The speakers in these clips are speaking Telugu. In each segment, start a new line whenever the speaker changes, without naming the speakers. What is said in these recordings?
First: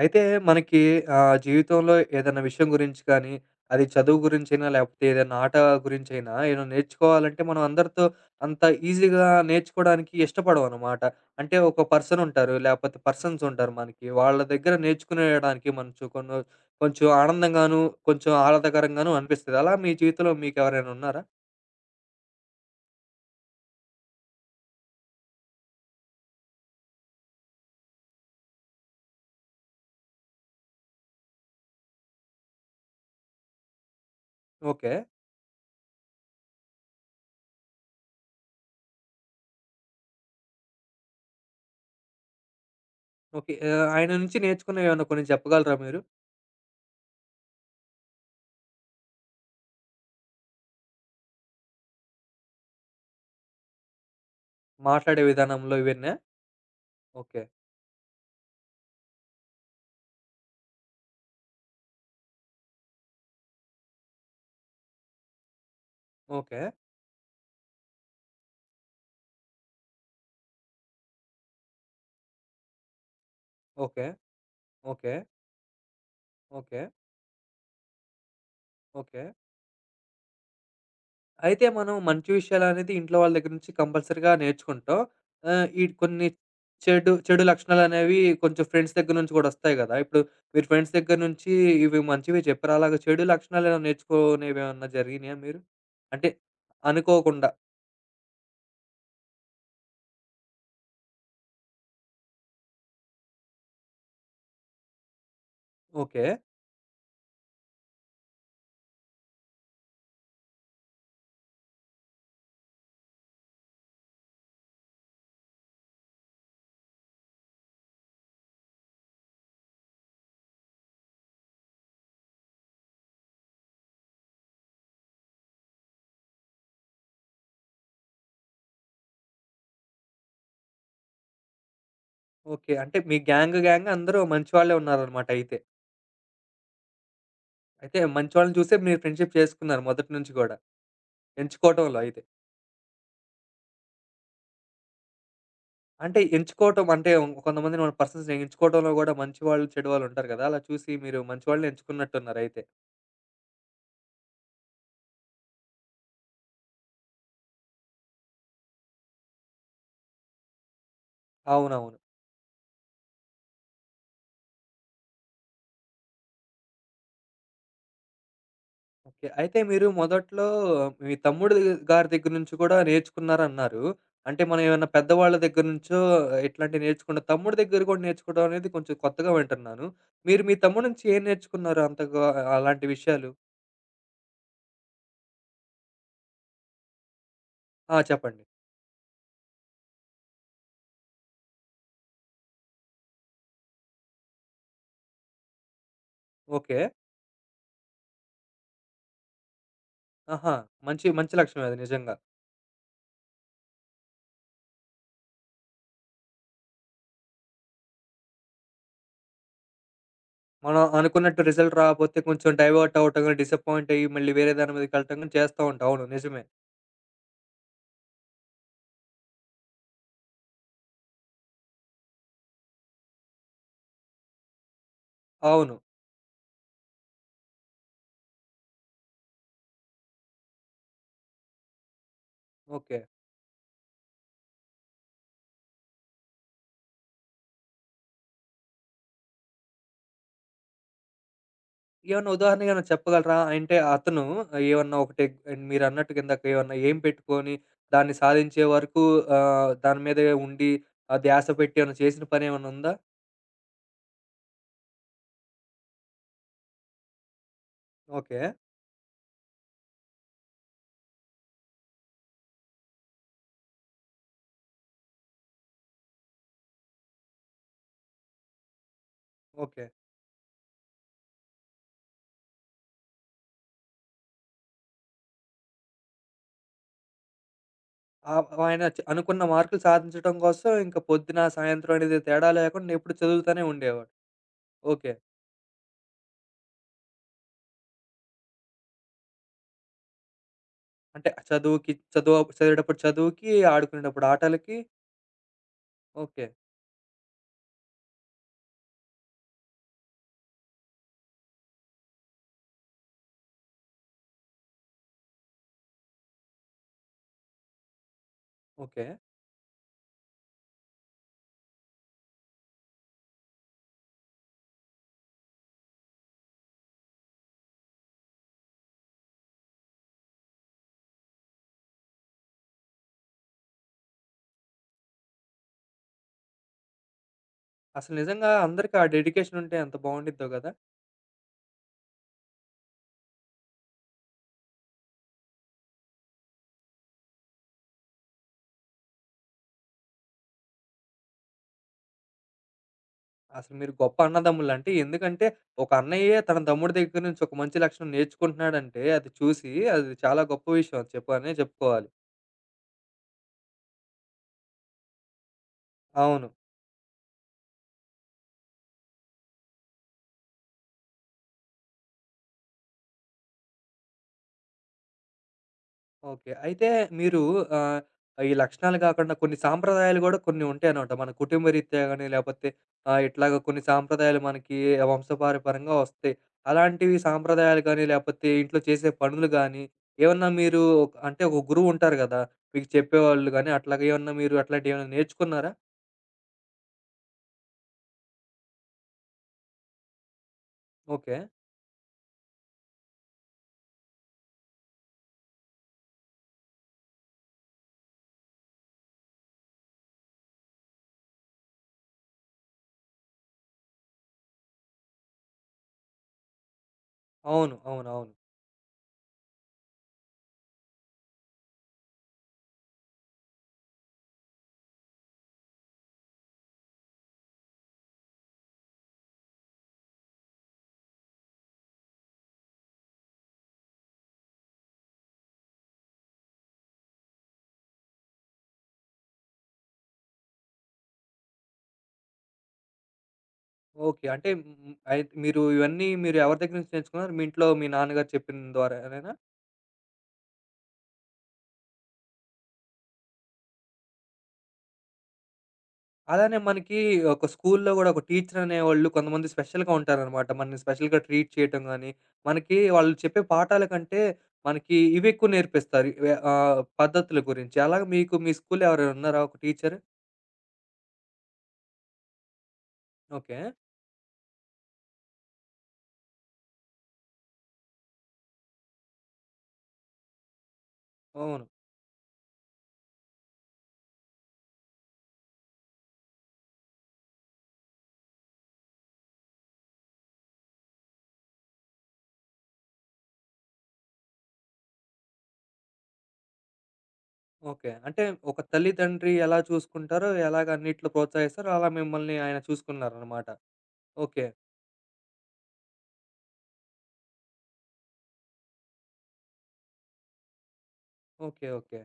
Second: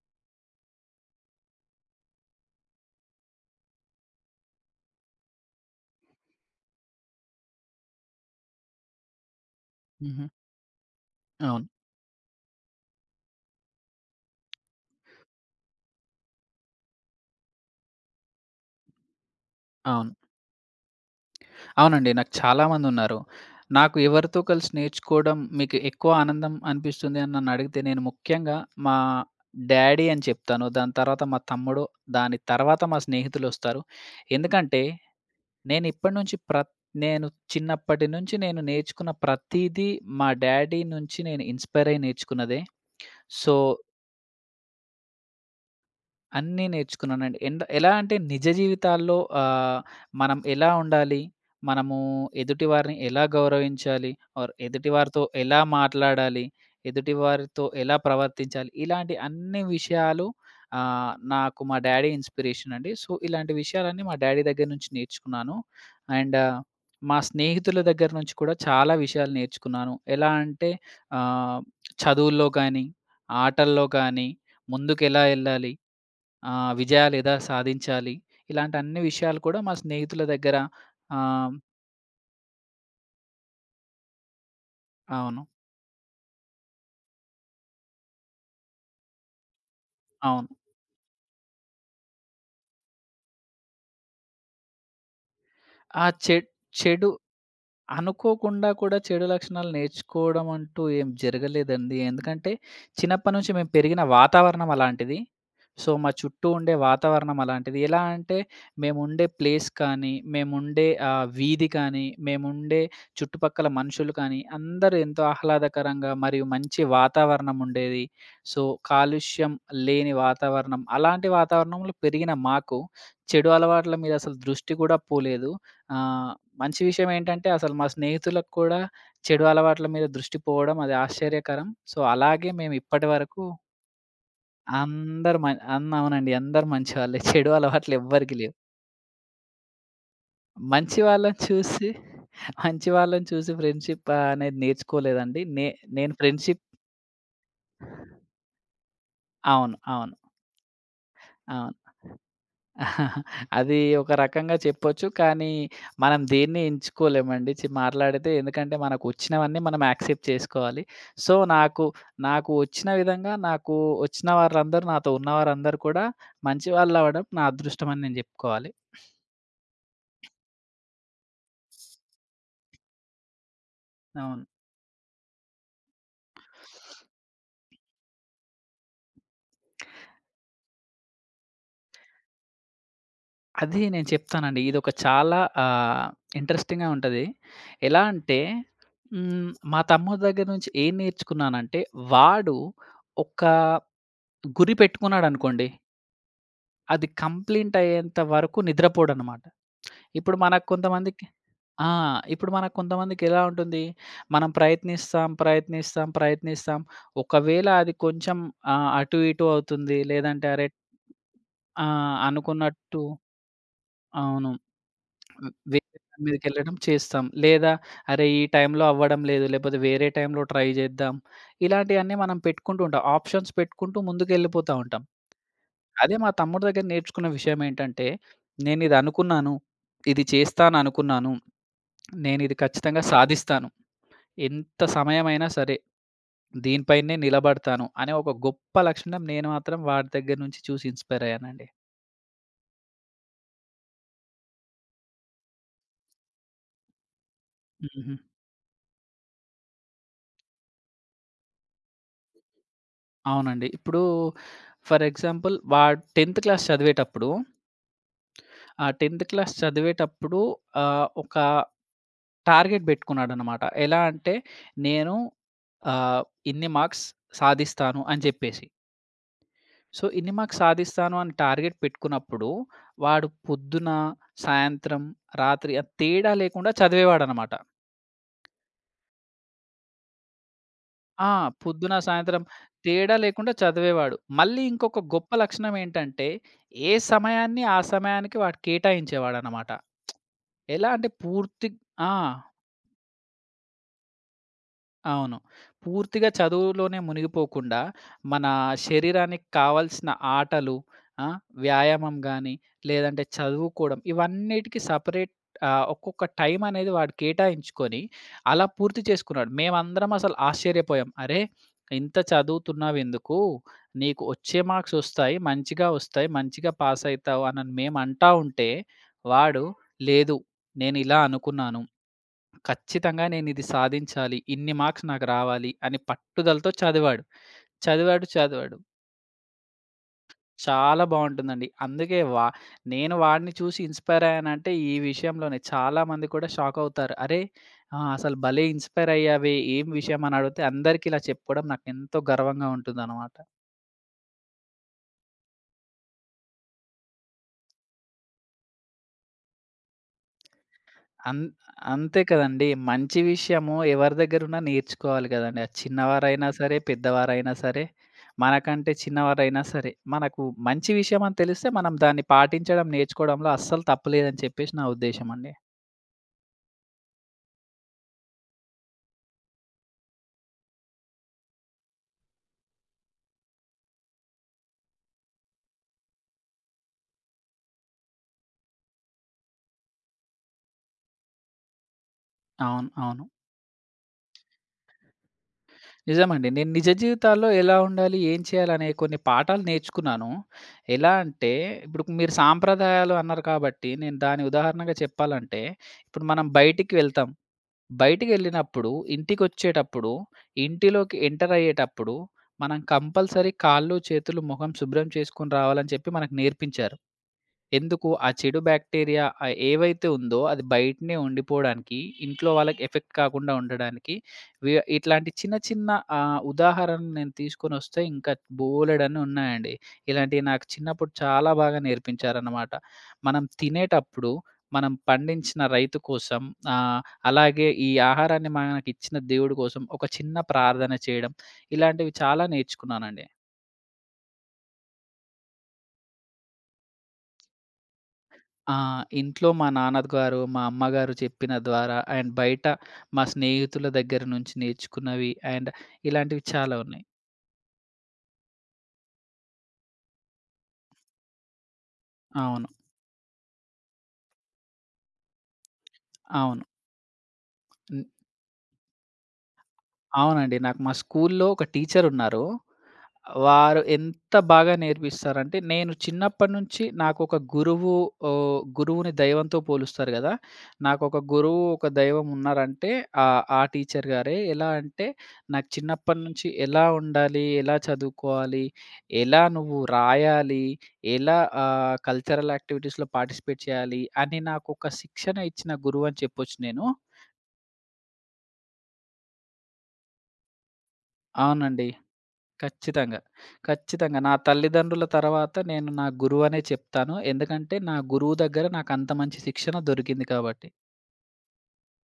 అయితే మనకి జీవితంలో ఏదైనా విషయం గురించి కానీ, అది చదువు గురించైనా, లేకపోతే ఏదైనా ఆట గురించైనా ఏమైనా నేర్చుకోవాలంటే మనం అందరితో అంత ఈజీగా నేర్చుకోవడానికి
హుహు.
ఇష్టపడమనమాట. అంటే
అవును.
ఒక పర్సన్ ఉంటారు. లేకపోతే పర్సన్స్ ఉంటారు మనకి. వాళ్ళ దగ్గర నేర్చుకునేయడానికి మనచు కొను కొంచెం ఆనందంగాను, కొంచెం ఆహ్లాదకరంగాను అనిపిస్తది. అలా మీ
అవును.
జీవితంలో మీకెవరైనా ఉన్నారా?
అవునండి. నాకు చాలామందున్నారు. నాకు ఎవరితో కలిసి నేర్చుకోవడం మీకు ఎక్కువ ఆనందం అనిపిస్తుంది అని నన్నడిగితే నేను ముఖ్యంగా మా డ్యాడీ అని చెప్తాను. దాని తర్వాత మా తమ్ముడు, దాని తర్వాత మా స్నేహితులొస్తారు. ఎందుకంటే
ఓకే.
నేను ఇప్పటి నుంచి ప్రత్ నేను చిన్నప్పటి నుంచి నేను నేర్చుకున్న ప్రతీదీ మా డ్యాడీ నుంచి నేను ఇన్‌స్పైర్ అయ్యి నేర్చుకున్నదే. So
okay. ఆయన నుంచి నేర్చుకున్నవి ఏమన్నా కొన్ని చెప్పగలరా మీరు?
అన్నీ నేర్చుకున్నానండి. ఎలా అంటే నిజ జీవితాల్లో మనం ఎలా ఉండాలి? మనము ఎదుటివారిని ఎలా గౌరవించాలి? ఆర్ ఎదుటివారితో
మాట్లాడే
ఎలా
విధానంలో ఇవన్నా?
మాట్లాడాలి?
ఓకే.
ఎదుటివారితో ఎలా ప్రవర్తించాలి? ఇలాంటి అన్ని విషయాలు. నాకు మా డ్యాడీ ఇన్‌స్పిరేషన్ అండి. సో, ఇలాంటి విషయాలన్నీ మా డ్యాడీ దగ్గర నుంచి నేర్చుకున్నాను. And
okay.
మా స్నేహితుల దగ్గర నుంచి కూడా చాలా విషయాలు నేర్చుకున్నాను. ఎలా అంటే ఆహ్, చదువుల్లో గానీ, ఆటల్లో
ఓకే.
గానీ
ఓకే.
ముందుకెలా ఎళ్ళాలి?
ఓకే.
విజయాలు ఎలా సాధించాలి? ఇలాంటి అన్ని
ఓకే.
విషయాలు కూడా మా స్నేహితుల దగ్గర. ఆహ్,
అయితే మనం మంచి విషయాలనేది ఇంట్లో వాళ్ళ దగ్గర నుంచి కంపల్సరీగా నేర్చుకుంటాం.
అవును.
ఈ కొన్ని చెడు చెడు లక్షణాలనేవి కొంచెం ఫ్రెండ్స్ దగ్గర నుంచి గూడా ఒస్తాయి గదా! ఇప్పుడు
అవును.
మీరు ఫ్రెండ్స్ దగ్గర నుంచి ఇవి మంచివి చెప్పారు. అలాగా చెడు లక్షణాలేమైనా నేర్చుకునేవేమన్నా జరిగినాయా మీరు?
ఆ
అంటే
చెడ్ చెడు
అనుకోకుండా.
అనుకోకుండా కూడా చెడు లక్షణాలు నేర్చుకోవడం అంటూ ఏం జరగలేదండి. ఎందుకంటే, చిన్నప్పటి నుంచి మేము పెరిగిన వాతావరణం అలాంటిది. సో, మా
ఓకే.
చుట్టూ ఉండే వాతావరణం అలాంటిది. ఎలా అంటే, మేముండే ప్లేస్ కానీ, మేముండే వీధి కానీ, మేముండే చుట్టుపక్కల మనుషులు కానీ, అందరూ ఎంతో ఆహ్లాదకరంగా మరియు మంచి వాతావరణం ఉండేది. సో, కాలుష్యం లేని వాతావరణం. అలాంటి వాతావరణంలో పెరిగిన మాకు, చెడు అలవాట్ల మీద అసలు దృష్టి కూడా పోలేదు. ఆహ్, మంచి విషయం ఏంటంటే, అసలు మా స్నేహితులకు కూడా చెడు అలవాట్ల మీద దృష్టి పోవడం అది ఆశ్చర్యకరం. సో, అలాగే
ఓకే.
మేము
అంటే మీ
ఇప్పటివరకు
గ్యాంగ్ అందరూ మంచి వాళ్ళే ఉన్నారనమాట
అందరూ. మ
అయితే.
అన్ అవునండి. అందరూ మంచివాళ్ళే. చెడు అలవాట్లు
అయితే మంచి
ఎవ్వరికీ లేవు.
వాళ్ళని చూసే మీరు ఫ్రెండ్‌షిప్ చేసుకున్నారు మొదటి నుంచి గూడా
మంచి వాళ్ళని చూసి,
ఎంచుకోవటంలో అయితే.
మంచి వాళ్ళని చూసి ఫ్రెండ్‌షిప్ అనేది నేర్చుకోలేదండి. నేను
అంటే
ఫ్రెండ్‌షిప్.
ఎంచుకోవటం అంటే కొంతమంది మన పర్సన్స్‌ని ఎంచుకోవటంలో గూడా మంచివాళ్ళు,
అవును.
చెడువాళ్ళు
అవును.
ఉంటారు గదా! అలా చూసి మీరు మంచివాళ్ళని
అవును.
ఎంచుకున్నట్టున్నారయితే.
అది ఒక రకంగా చెప్పొచ్చు. కానీ, మనం దేన్ని ఎంచుకోలేమండి. మాట్లాడితే ఎందుకంటే, మనకు వచ్చినవన్నీ మనం యాక్సెప్ట్ చేసుకోవాలి. సో, నాకు,
అవునవును.
నాకు వచ్చిన విధంగా నాకు వచ్చిన వారందరూ, నాతో ఉన్నవారందరూ కూడా మంచివాళ్ళవ్వడం నా అదృష్టం అని నేను జెప్పుకోవాలి.
ఓకే. అయితే మీరు మొదట్లో మీ తమ్ముడు గారి దగ్గర నుంచి కూడా నేర్చుకున్నారన్నారు. అంటే
అవును.
మనం ఏమన్నా పెద్దవాళ్ళ దగ్గర నుంచో ఇట్లాంటివి నేర్చుకున్న తమ్ముడి దగ్గర కూడా నేర్చుకోవడం అనేది కొంచెం కొత్తగా వింటున్నాను. మీరు మీ తమ్ముడి నుంచి ఏం నేర్చుకున్నారు అంతగా అలాంటి విషయాలు?
అది నేను చెప్తానండి. ఇదొక చాలా ఆహ్, ఇంట్రెస్టింగ్‌గా ఉంటది.
ఆ!
ఎలా అంటే,
చెప్పండి.
మా తమ్ముడి దగ్గర నుంచి ఏం నేర్చుకున్నానంటే, వాడు ఒక గురి పెట్టుకున్నాడనుకోండి
ఓకే.
అది కంప్లీట్ అయ్యేంత వరకు నిద్రపోడనమాట. ఇప్పుడు
ఆహా!
మనకు
మంచి
కొంతమందికి
మంచి లక్షణం అది
ఆ!
నిజంగా.
ఇప్పుడు మనకు కొంతమందికెలా ఉంటుంది, మనం ప్రయత్నిస్తాం, ప్రయత్నిస్తాం, ప్రయత్నిస్తాం. ఒకవేళ అది కొంచెం అటు ఇటు అవుతుంది. లేదంటే అరే!
మనం అనుకున్నట్టు రిజల్ట్
ఆ!
రాకపోతే కొంచెం డైవర్ట్
అనుకున్నట్టు.
అవ్వటం గాని, డిసప్పాయింట్ అయ్యి మళ్ళీ
అవును.
వేరే దాని మీదకి వెళ్ళటం గాని చేస్తా ఉంటాం.
వేరే
అవును.
దాని
నిజమే.
మీదకెళ్ళడం చేస్తాం. లేదా అరే! ఈ టైంలో అవ్వడం లేదు. లేకపోతే వేరే టైంలో ట్రై చేద్దాం. ఇలాంటియన్నీ మనం పెట్టుకుంటూ ఉంటాం. ఆప్షన్స్ పెట్టుకుంటూ ముందుకెళ్ళిపోతా ఉంటాం.
అవును.
అదే మా తమ్ముడి దగ్గర నేర్చుకున్న విషయం ఏంటంటే, నేనిది అనుకున్నాను, ఇది చేస్తాననుకున్నాను, నేనిది
ఓకే.
ఖచ్చితంగా సాధిస్తాను. ఎంత సమయమైనా సరే, దీనిపైనే నిలబడతాను అనే ఒక గొప్ప లక్షణం నేను మాత్రం వాడి దగ్గర నుంచి చూసి ఇన్‌స్పైర్ అయ్యానండి.
ఏమన్నా ఉదాహరణగా ఏమైనా చెప్పగలరా? అంటే అతను ఏమన్నా ఒకటి మీరన్నట్టుగా ఇందాక ఏమన్నా ఎయిమ్ పెట్టుకొని
హుహు.
దాన్ని సాధించే వరకు దాని మీదే ఉండి ఆ ధ్యాస పెట్టి ఏమన్నా చేసిన పనేమన్నా ఉందా?
అవునండి. ఇప్పుడు ఫర్ ఎగ్జాంపుల్ వాడు 10థ్ క్లాస్ చదివేటప్పుడు,
ఓకే.
ఆ 10థ్ క్లాస్ చదివేటప్పుడు ఒక టార్గెట్ పెట్టుకున్నాడనమాట. ఎలా అంటే, నేను ఆహ్, ఇన్ని మార్క్స్ సాధిస్తాను అని చెప్పేసి.
ఓకే.
సో, ఇన్ని మార్క్స్ సాధిస్తాను అని టార్గెట్ పెట్టుకున్నప్పుడు, వాడు పొద్దున, సాయంత్రం, రాత్రి ఆ తేడా లేకుండా చదివేవాడనమాట.
ఆయన చ అనుకున్న మార్కులు సాధించడం కోసం ఇంక
ఆ!
పొద్దున,
పొద్దున,
సాయంత్రం అనేది
సాయంత్రం
తేడా లేకుండా
తేడా
ఎప్పుడు
లేకుండా
చదువుతానే ఉండేవాడు.
చదివేవాడు. మళ్ళీ ఇంకొక
ఓకే.
గొప్ప లక్షణం ఏంటంటే, ఏ సమయాన్ని ఆ సమయానికి వాడు కేటాయించేవాడనమాట. ఎలా అంటే
అంటే చదువుకి
ఆ!
చదువు చదివేటప్పుడు చదువుకి, ఆడుకునేటప్పుడు ఆటలకి
అవును. పూర్తిగా
ఓకే.
చదువులోనే మునిగిపోకుండా, మన శరీరానికి కావాల్సిన ఆటలు, ఆ! వ్యాయామం గాని, లేదంటే చదువుకోవడం ఇవన్నిటికి సెపరేట్ ఒక్కొక్క టైం అనేది వాడు కేటాయించుకొని, అలా పూర్తి
ఓకే.
చేసుకున్నాడు. మేమందరం అసలు ఆశ్చర్యపోయాం. "అరే! ఇంత చదువుతున్నావెందుకు? నీకు వచ్చే మార్క్స్ ఒస్తాయి, మంచిగా ఒస్తాయి, మంచిగా పాస్ అయితావు" అని మేము అంటా ఉంటే, వాడు "లేదు, నేనిలా అనుకున్నాను. ఖచ్చితంగా నేనిది సాధించాలి. ఇన్ని మార్క్స్ నాకు రావాలి" అని పట్టుదలతో చదివాడు.
అసలు
చదివాడు,
నిజంగా
చదివాడు.
అందరికి ఆ డెడికేషన్ ఉంటే ఎంత బావుండిద్దో గదా!
చాలా బావుంటుందండి. అందుకే నేను వాడిని చూసి ఇన్‌స్పైర్ అయ్యానంటే ఈ విషయంలోనే. చాలామంది కూడా షాక్ అవుతారు. "అరే! ఆ! అసలు భలే ఇన్‌స్పైర్ అయ్యావే! ఏం విషయం?" అని అడిగితే అందరికీ ఇలా చెప్పుకోవడం నాకెంతో గర్వంగా ఉంటుందనమాట.
అసలు మీరు గొప్ప అన్నదమ్ములంటే ఎందుకంటే ఒక అన్నయ్యే తన తమ్ముడి దగ్గర నుంచి ఒక మంచి లక్షణం నేర్చుకుంటున్నాడంటే అది చూసి అది చాలా గొప్ప విషయం అది
అన్
చెప్పనే చెప్పుకోవాలి.
అంతే కదండీ. మంచి విషయము ఎవరి దగ్గరున్నా నేర్చుకోవాలి గదండీ. అది చిన్నవారైనా
అవును.
సరే, పెద్దవారైనా సరే, మనకంటే చిన్నవారైనా సరే. మనకు మంచి విషయం అని తెలిస్తే మనం దాన్ని పాటించడం, నేర్చుకోవడంలో అస్సలు తప్పులేదని చెప్పేసి నా ఉద్దేశమండి.
ఓకే. అయితే మీరు ఆహ్, ఈ లక్షణాలు గాకుండా కొన్ని సాంప్రదాయాలు గూడా కొన్ని ఉంటాయనమాట. మన కుటుంబ రీత్యా గాని, లేపోతే ఇట్లాగ కొన్ని సాంప్రదాయాలు మనకి వంశపారపరంగా వస్తాయి. అలాంటివి సాంప్రదాయాలు గాని, లేపోతే ఇంట్లో చేసే పనులు గాని, ఏమన్నా మీరు అంటే ఒక గురువు ఉంటారు గదా! మీకు
అవును. అవును.
చెప్పేవాళ్ళు గాని, అట్లాగా ఏమన్నా మీరు అట్లాంటియేమన్నా నేర్చుకున్నారా?
నిజమండి. నేను నిజ జీవితాల్లో ఎలా ఉండాలి, ఏం చేయాలనే కొన్ని పాఠాలు నేర్చుకున్నాను. ఎలా
ఓకే.
అంటే, ఇప్పుడు మీరు సాంప్రదాయాలు అన్నారు కాబట్టి, నేను దాని ఉదాహరణగా చెప్పాలంటే, ఇప్పుడు మనం బయటికి వెళ్తాం. బయటికెళ్ళినప్పుడు, ఇంటికొచ్చేటప్పుడు, ఇంటిలోకి ఎంటర్ అయ్యేటప్పుడు, మనం కంపల్సరీ కాళ్ళు, చేతులు, మొహం శుభ్రం చేసుకొని రావాలని చెప్పి మనకు నేర్పించారు.
అవును. అవును.
ఎందుకు ఆ
అవును.
చెడు బ్యాక్టీరియా ఏవైతే ఉందో అది బయటనే ఉండిపోవడానికి, ఇంట్లో వాళ్ళకి ఎఫెక్ట్ కాకుండా ఉండడానికి. ఇట్లాంటి చిన్న చిన్న ఉదాహరణలు నేను తీసుకొనొస్తే ఇంకా బోలెడన్ని ఉన్నాయండి. ఇలాంటివి నాకు చిన్నప్పుడు చాలా బాగా నేర్పించారన్నమాట. మనం తినేటప్పుడు మనం పండించిన రైతు కోసం, ఆహ్, అలాగే ఈ ఆహారాన్ని మనకిచ్చిన దేవుడి కోసం ఒక చిన్న ప్రార్థన చేయడం, ఇలాంటివి చాలా నేర్చుకున్నానండి.
ఓకే. అంటే హ్మ్. హ్మ్. అయి మీరు ఇవన్నీ మీరు ఎవరి దగ్గర నుంచి నేర్చుకున్నారు? మీ ఇంట్లో మీ నాన్నగారు చెప్పిన
ఆ!
ద్వారానేనా?
ఇంట్లో మా నాన్నగారు, మా అమ్మగారు చెప్పిన ద్వారా అండ్ బయట మా స్నేహితుల దగ్గర నుంచి నేర్చుకున్నవి అండ్ ఇలాంటివి
అలానే
చాలా
మనకి
ఉన్నాయి.
ఒక స్కూల్లో గూడా ఒక టీచర్ అనేవాళ్ళు కొంతమంది స్పెషల్‌గా ఉంటారనమాట. మనల్ని స్పెషల్‌గా ట్రీట్ చేయటం గాని,
అవును.
మనకి వాళ్ళు చెప్పే పాఠాల కంటే మనకి ఇవెక్కువ నేర్పిస్తారు. ఇవే
అవును.
పద్ధతుల గురించి. అలాగే మీకు మీ స్కూల్లో ఎవరైనా ఉన్నారా ఒక టీచరు?
అవునండి. నాకు మా స్కూలులో ఒక టీచరున్నారు.
ఓకే.
వారు ఎంత బాగా నేర్పిస్తారంటే, నేను చిన్నప్పటి నుంచి నాకొక గురువు. గురువుని దైవంతో పోలుస్తారు గదా! నాకొక గురువు,
అవును.
ఒక దైవం ఉన్నారంటే ఆ టీచర్ గారే. ఎలా అంటే, నాకు చిన్నప్పటి నుంచి ఎలా ఉండాలి, ఎలా చదువుకోవాలి, ఎలా నువ్వు రాయాలి, ఎలా కల్చరల్ యాక్టివిటీస్‌లో పార్టిసిపేట్ చేయాలి అని నాకొక శిక్షణ ఇచ్చిన గురువు అని చెప్పొచ్చు నేను.
ఓకే. అంటే ఒక తల్లితండ్రి ఎలా చూసుకుంటారో, ఎలాగ అన్నిట్లో ప్రోత్సహిస్తారో
అవునండి.
అలా మిమ్మల్ని ఆయన
ఖచ్చితంగా.
చూసుకున్నారనమాట.
ఖచ్చితంగా. నా
ఓకే.
తల్లిదండ్రుల తర్వాత నేను నా గురువనే చెప్తాను. ఎందుకంటే, నా గురువు దగ్గర నాకంత మంచి శిక్షణ దొరికింది కాబట్టి.
ఓకే. ఓకే.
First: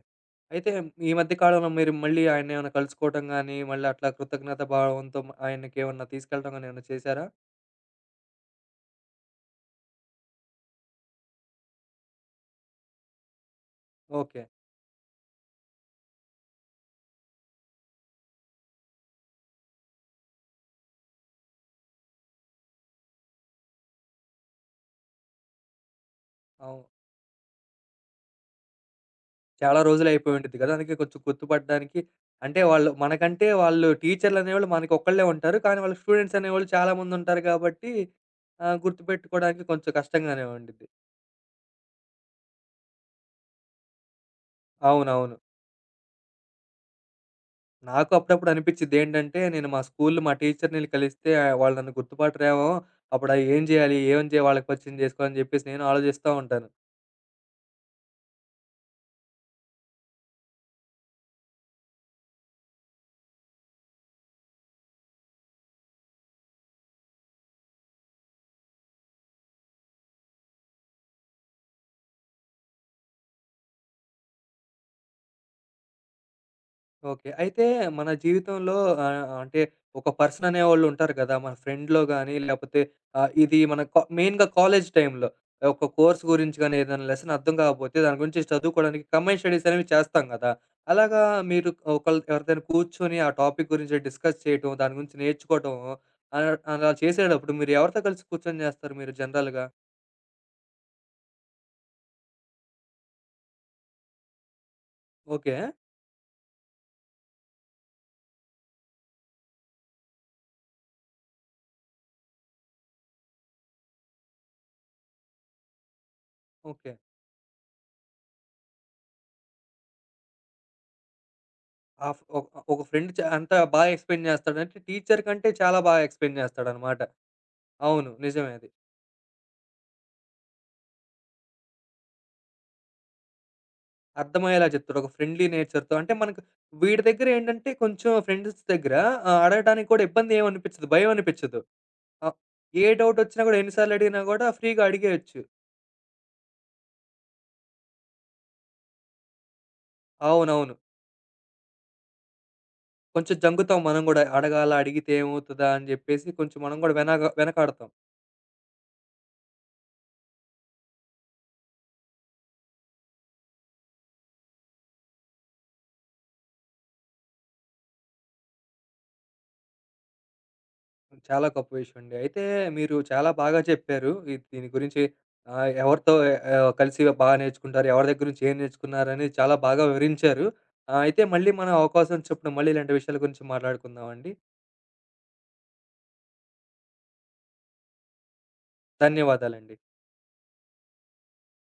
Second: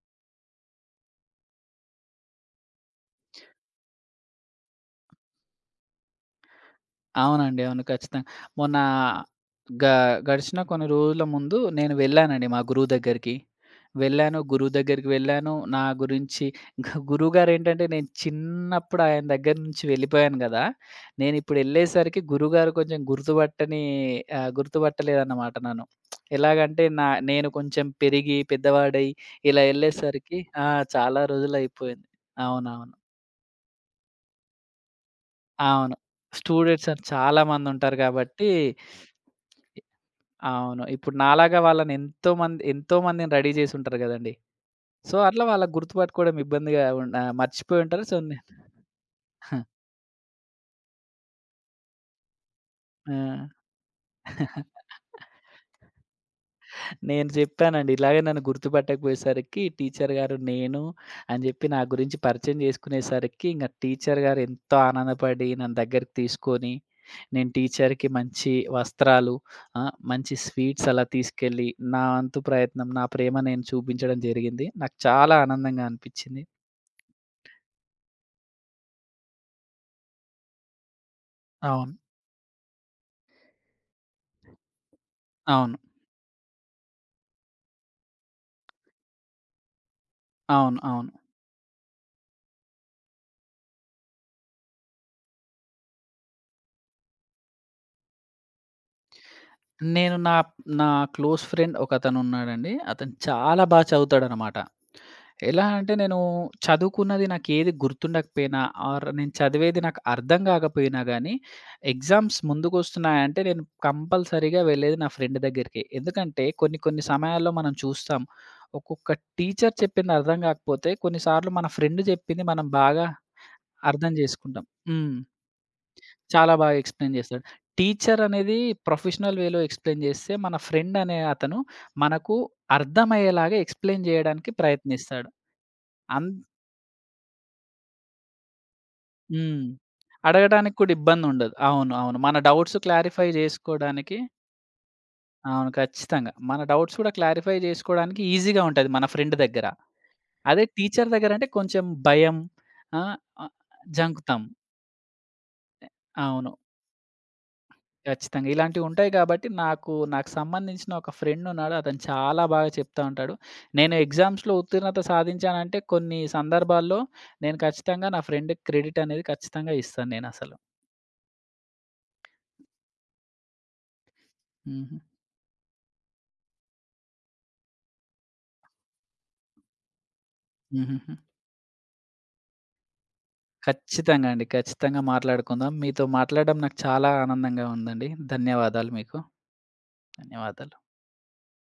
అయితే ఈ మధ్య కాలంలో మీరు మళ్ళీ ఆయన్నేమన్నా కలుసుకోవటం గానీ, మళ్ళీ అట్లా కృతజ్ఞత భావంతో ఆయనకేమన్నా తీసుకెళ్ళడం గానీ ఏమన్నా చేశారా?
అవునండి. అవును. ఖచ్చితంగా. మొన్న గ గడిచిన కొన్ని రోజుల ముందు నేను వెళ్ళానండి మా గురువు దగ్గరికి. వెళ్ళాను.
ఓకే.
గురువు దగ్గరికి వెళ్ళాను. నా గురించి గ గురువుగారేంటంటే నేను చిన్నప్పుడు ఆయన దగ్గర నుంచి వెళ్ళిపోయాను గదా! నేనిప్పుడు ఎళ్ళేసరికి గురువుగారు కొంచెం గుర్తుపట్టలేదన్నమాట నన్ను. ఎలాగంటే
అవును.
నేను కొంచెం పెరిగి, పెద్దవాడై ఇలా
చాలా రోజులయిపోయి
ఎళ్ళేసరికి,
ఉండిద్ది
ఆ!
కదా! అందుకే కొంచెం
చాలా
గుర్తుపడడానికి
రోజులయిపోయింది.
అంటే వాళ్ళు
అవునవును.
మనకంటే వాళ్ళు టీచర్‌లనేవాళ్ళు మనకొక్కళ్ళే ఉంటారు. కానీ
అవును.
వాళ్ళకి స్టూడెంట్స్ అనేవాళ్ళు
స్టూడెంట్స్
చాలా
అని చాలా
మందుంటారు కాబట్టి
మందుంటారు గాబట్టి.
గుర్తుపెట్టుకోవడానికి కొంచెం కష్టంగానే
అవును.
ఉండిద్ది.
ఇప్పుడు నాలాగా వాళ్ళని ఎంతో మందిని రెడీ జేసుంటారు గదండీ. సో,
అవునవును.
అట్లా వాళ్ళకి గుర్తుపట్టుకోవడం ఇబ్బందిగా మర్చిపోయుంటారు.
నాకు
సో, నే
అప్పుడప్పుడు అనిపిచ్చిద్ది ఏంటంటే, నేను మా స్కూల్‌లో మా టీచర్‌ని కలిస్తే ఆ, వాళ్ళు నన్ను గుర్తుపట్టరేమో!
ఆ!
అప్పుడు ఆ ఏం చేయాలి? వాళ్ళకి పరిచయం చేసుకోవాలని చెప్పేసి నేను ఆలోచిస్తా ఉంటాను.
నేను జెప్పానండి. ఇలాగే నన్ను గుర్తుపట్టకపోయేసరికి టీచర్ గారు, నేను అని జెప్పి నా గురించి పరిచయం జేసుకునేసరికి ఇంగ టీచర్ గారు ఎంతో ఆనందపడి నన్ను దగ్గరికి తీసుకొని నేను టీచర్‌కి మంచి వస్త్రాలు, మంచి స్వీట్స్ అలా తీసుకెళ్ళి, నా వంతు ప్రయత్నం, నా ప్రేమ నేను చూపించడం జరిగింది. నాకు చాలా ఆనందంగా అనిపిచ్చింది.
ఓకే. అయితే మన జీవితంలో అంటే ఒక పర్సన్ అనేవాళ్ళు ఉంటారు కదా! మన
అవును.
ఫ్రెండ్‌లో గాని, లేపోతే ఇది మన కా మెయిన్‌గా కాలేజ్ టైమ్‌లో
అవును.
ఒక కోర్స్ గురించి గాని, ఏదైనా లెసన్ అర్థం కాకపోతే దాని గురించి చదువుకోవడానికి కంబైన్డ్ స్టడీస్ అనేవి చేస్తాం కదా!
అవును. అవును.
అలాగా మీరు ఒకళ్ళు ఎవరితోని కూర్చొని ఆ టాపిక్ గురించి డిస్కస్ చేయటం, దాని గురించి నేర్చుకోవటం అలా చేసేటప్పుడు మీరు ఎవరితో కలిసి కూర్చొని చేస్తారు మీరు జనరల్‌గా?
నేను నా నా క్లోజ్ ఫ్రెండ్ ఒకతనున్నాడండి. అతను ఉన్నాడండి, అతను చాలా చదువుతాడనమాట.
ఓకే.
ఎలా అంటే నేను చదువుకున్నది నాకేది గుర్తుండకపోయినా ఆర్ నేను చదివేది నాకు అర్థం కాకపోయినా గానీ, ఎగ్జామ్స్ ముందుకొస్తున్నాయంటే నేను కంపల్సరీగా వెళ్ళేది నా ఫ్రెండ్ దగ్గరికే. ఎందుకంటే కొన్ని
ఓకే.
కొన్ని సమయాల్లో మనం చూస్తాం. ఒక్కొక్క టీచర్ చెప్పింది అర్థం కాకపోతే కొన్ని సార్లు మన ఫ్రెండ్
ఆఫ్
చెప్పింది
ఒక
మనం
ఒక
బాగా
ఫ్రెండ్ చ అంతా బాగా
అర్థం
ఎక్స్‌ప్లెయిన్
చేసుకుంటాం.
చేస్తాడంటే
హ్మ్.
టీచర్ కంటే చాలా బాగా ఎక్స్‌ప్లెయిన్
చాలా బాగా
చేస్తాడనమాట.
ఎక్స్‌ప్లెయిన్ చేస్తాడు.
అవును.
టీచర్
నిజమే
అనేది
అది.
ప్రొఫెషనల్ వేలో ఎక్స్‌ప్లెయిన్ చేస్తే, మన ఫ్రెండ్ అనే అతను మనకు అర్థమయ్యేలాగా ఎక్స్‌ప్లెయిన్ చేయడానికి
అర్థమయ్యేలా చెప్తాడు. ఒక
ప్రయత్నిస్తాడు.
ఫ్రెండ్లీ నేచర్‌తో అంటే
అన్
మనకు వీడి దగ్గర ఏంటంటే కొంచెం ఫ్రెండ్స్ దగ్గర
హ్మ్.
అడగటానికి కూడా ఇబ్బంది
అడగడానికి
ఏమనిపించదు.
కూడా
భయం
ఇబ్బందుండదు.
అనిపించదు.
అవును. అవును.
ఆహ్,
మన డౌట్స్
ఏ డౌట్
క్లారిఫై
వచ్చినా కూడా ఎన్ని సార్లు
జేసుకోడానికి.
అడిగినా కూడా ఫ్రీగా అడిగేయొచ్చు.
అవును. ఖచ్చితంగా. మన డౌట్స్ కూడా క్లారిఫై జేసుకోడానికి ఈజీగా ఉంటది మన ఫ్రెండ్ దగ్గర. అదే
అవునవును.
టీచర్ దగ్గరంటే కొంచెం భయం. ఆ!
కొంచెం
ఆహ్,
జంకుతాం మనం గూడా.
జంకుతాం.
అడగాలా? అడిగితే ఏమవుతదా? అని జెప్పేసి
అవును.
కొంచెం మనం గూడా వెనకాడతాం.
ఖచ్చితంగా. ఇలాంటివుంటాయి గాబట్టి నాకు సంబంధించిన ఒక ఫ్రెండున్నాడు. అతను చాలా బాగా చెప్తా ఉంటాడు. నేను ఎగ్జామ్స్‌లో ఉత్తీర్ణత సాధించానంటే కొన్ని సందర్భాల్లో నేను ఖచ్చితంగా నా ఫ్రెండ్‌కి క్రెడిట్ అనేది ఖచ్చితంగా ఇస్తాను నేనసలు.
చాలా గొప్ప విషయం అండి. అయితే మీరు చాలా బాగా చెప్పారు. ఈ దీని
హుహు.
గురించి ఎవరితో కలిసి బాగా నేర్చుకుంటారు, ఎవరి దగ్గర నుంచి ఏం నేర్చుకున్నారని చాలా బాగా వివరించారు.
హుహుహు.
అయితే మళ్ళీ మనం అవకాశం వచ్చినప్పుడు మళ్ళీ ఇలాంటి విషయాల గురించి
ఖచ్చితంగా
మాట్లాడుకుందామండి.
అండి. ఖచ్చితంగా మాట్లాడుకుందాం. మీతో మాట్లాడడం నాకు చాలా ఆనందంగా ఉందండి. ధన్యవాదాలు మీకు.
ధన్యవాదాలండి.
ధన్యవాదాలు.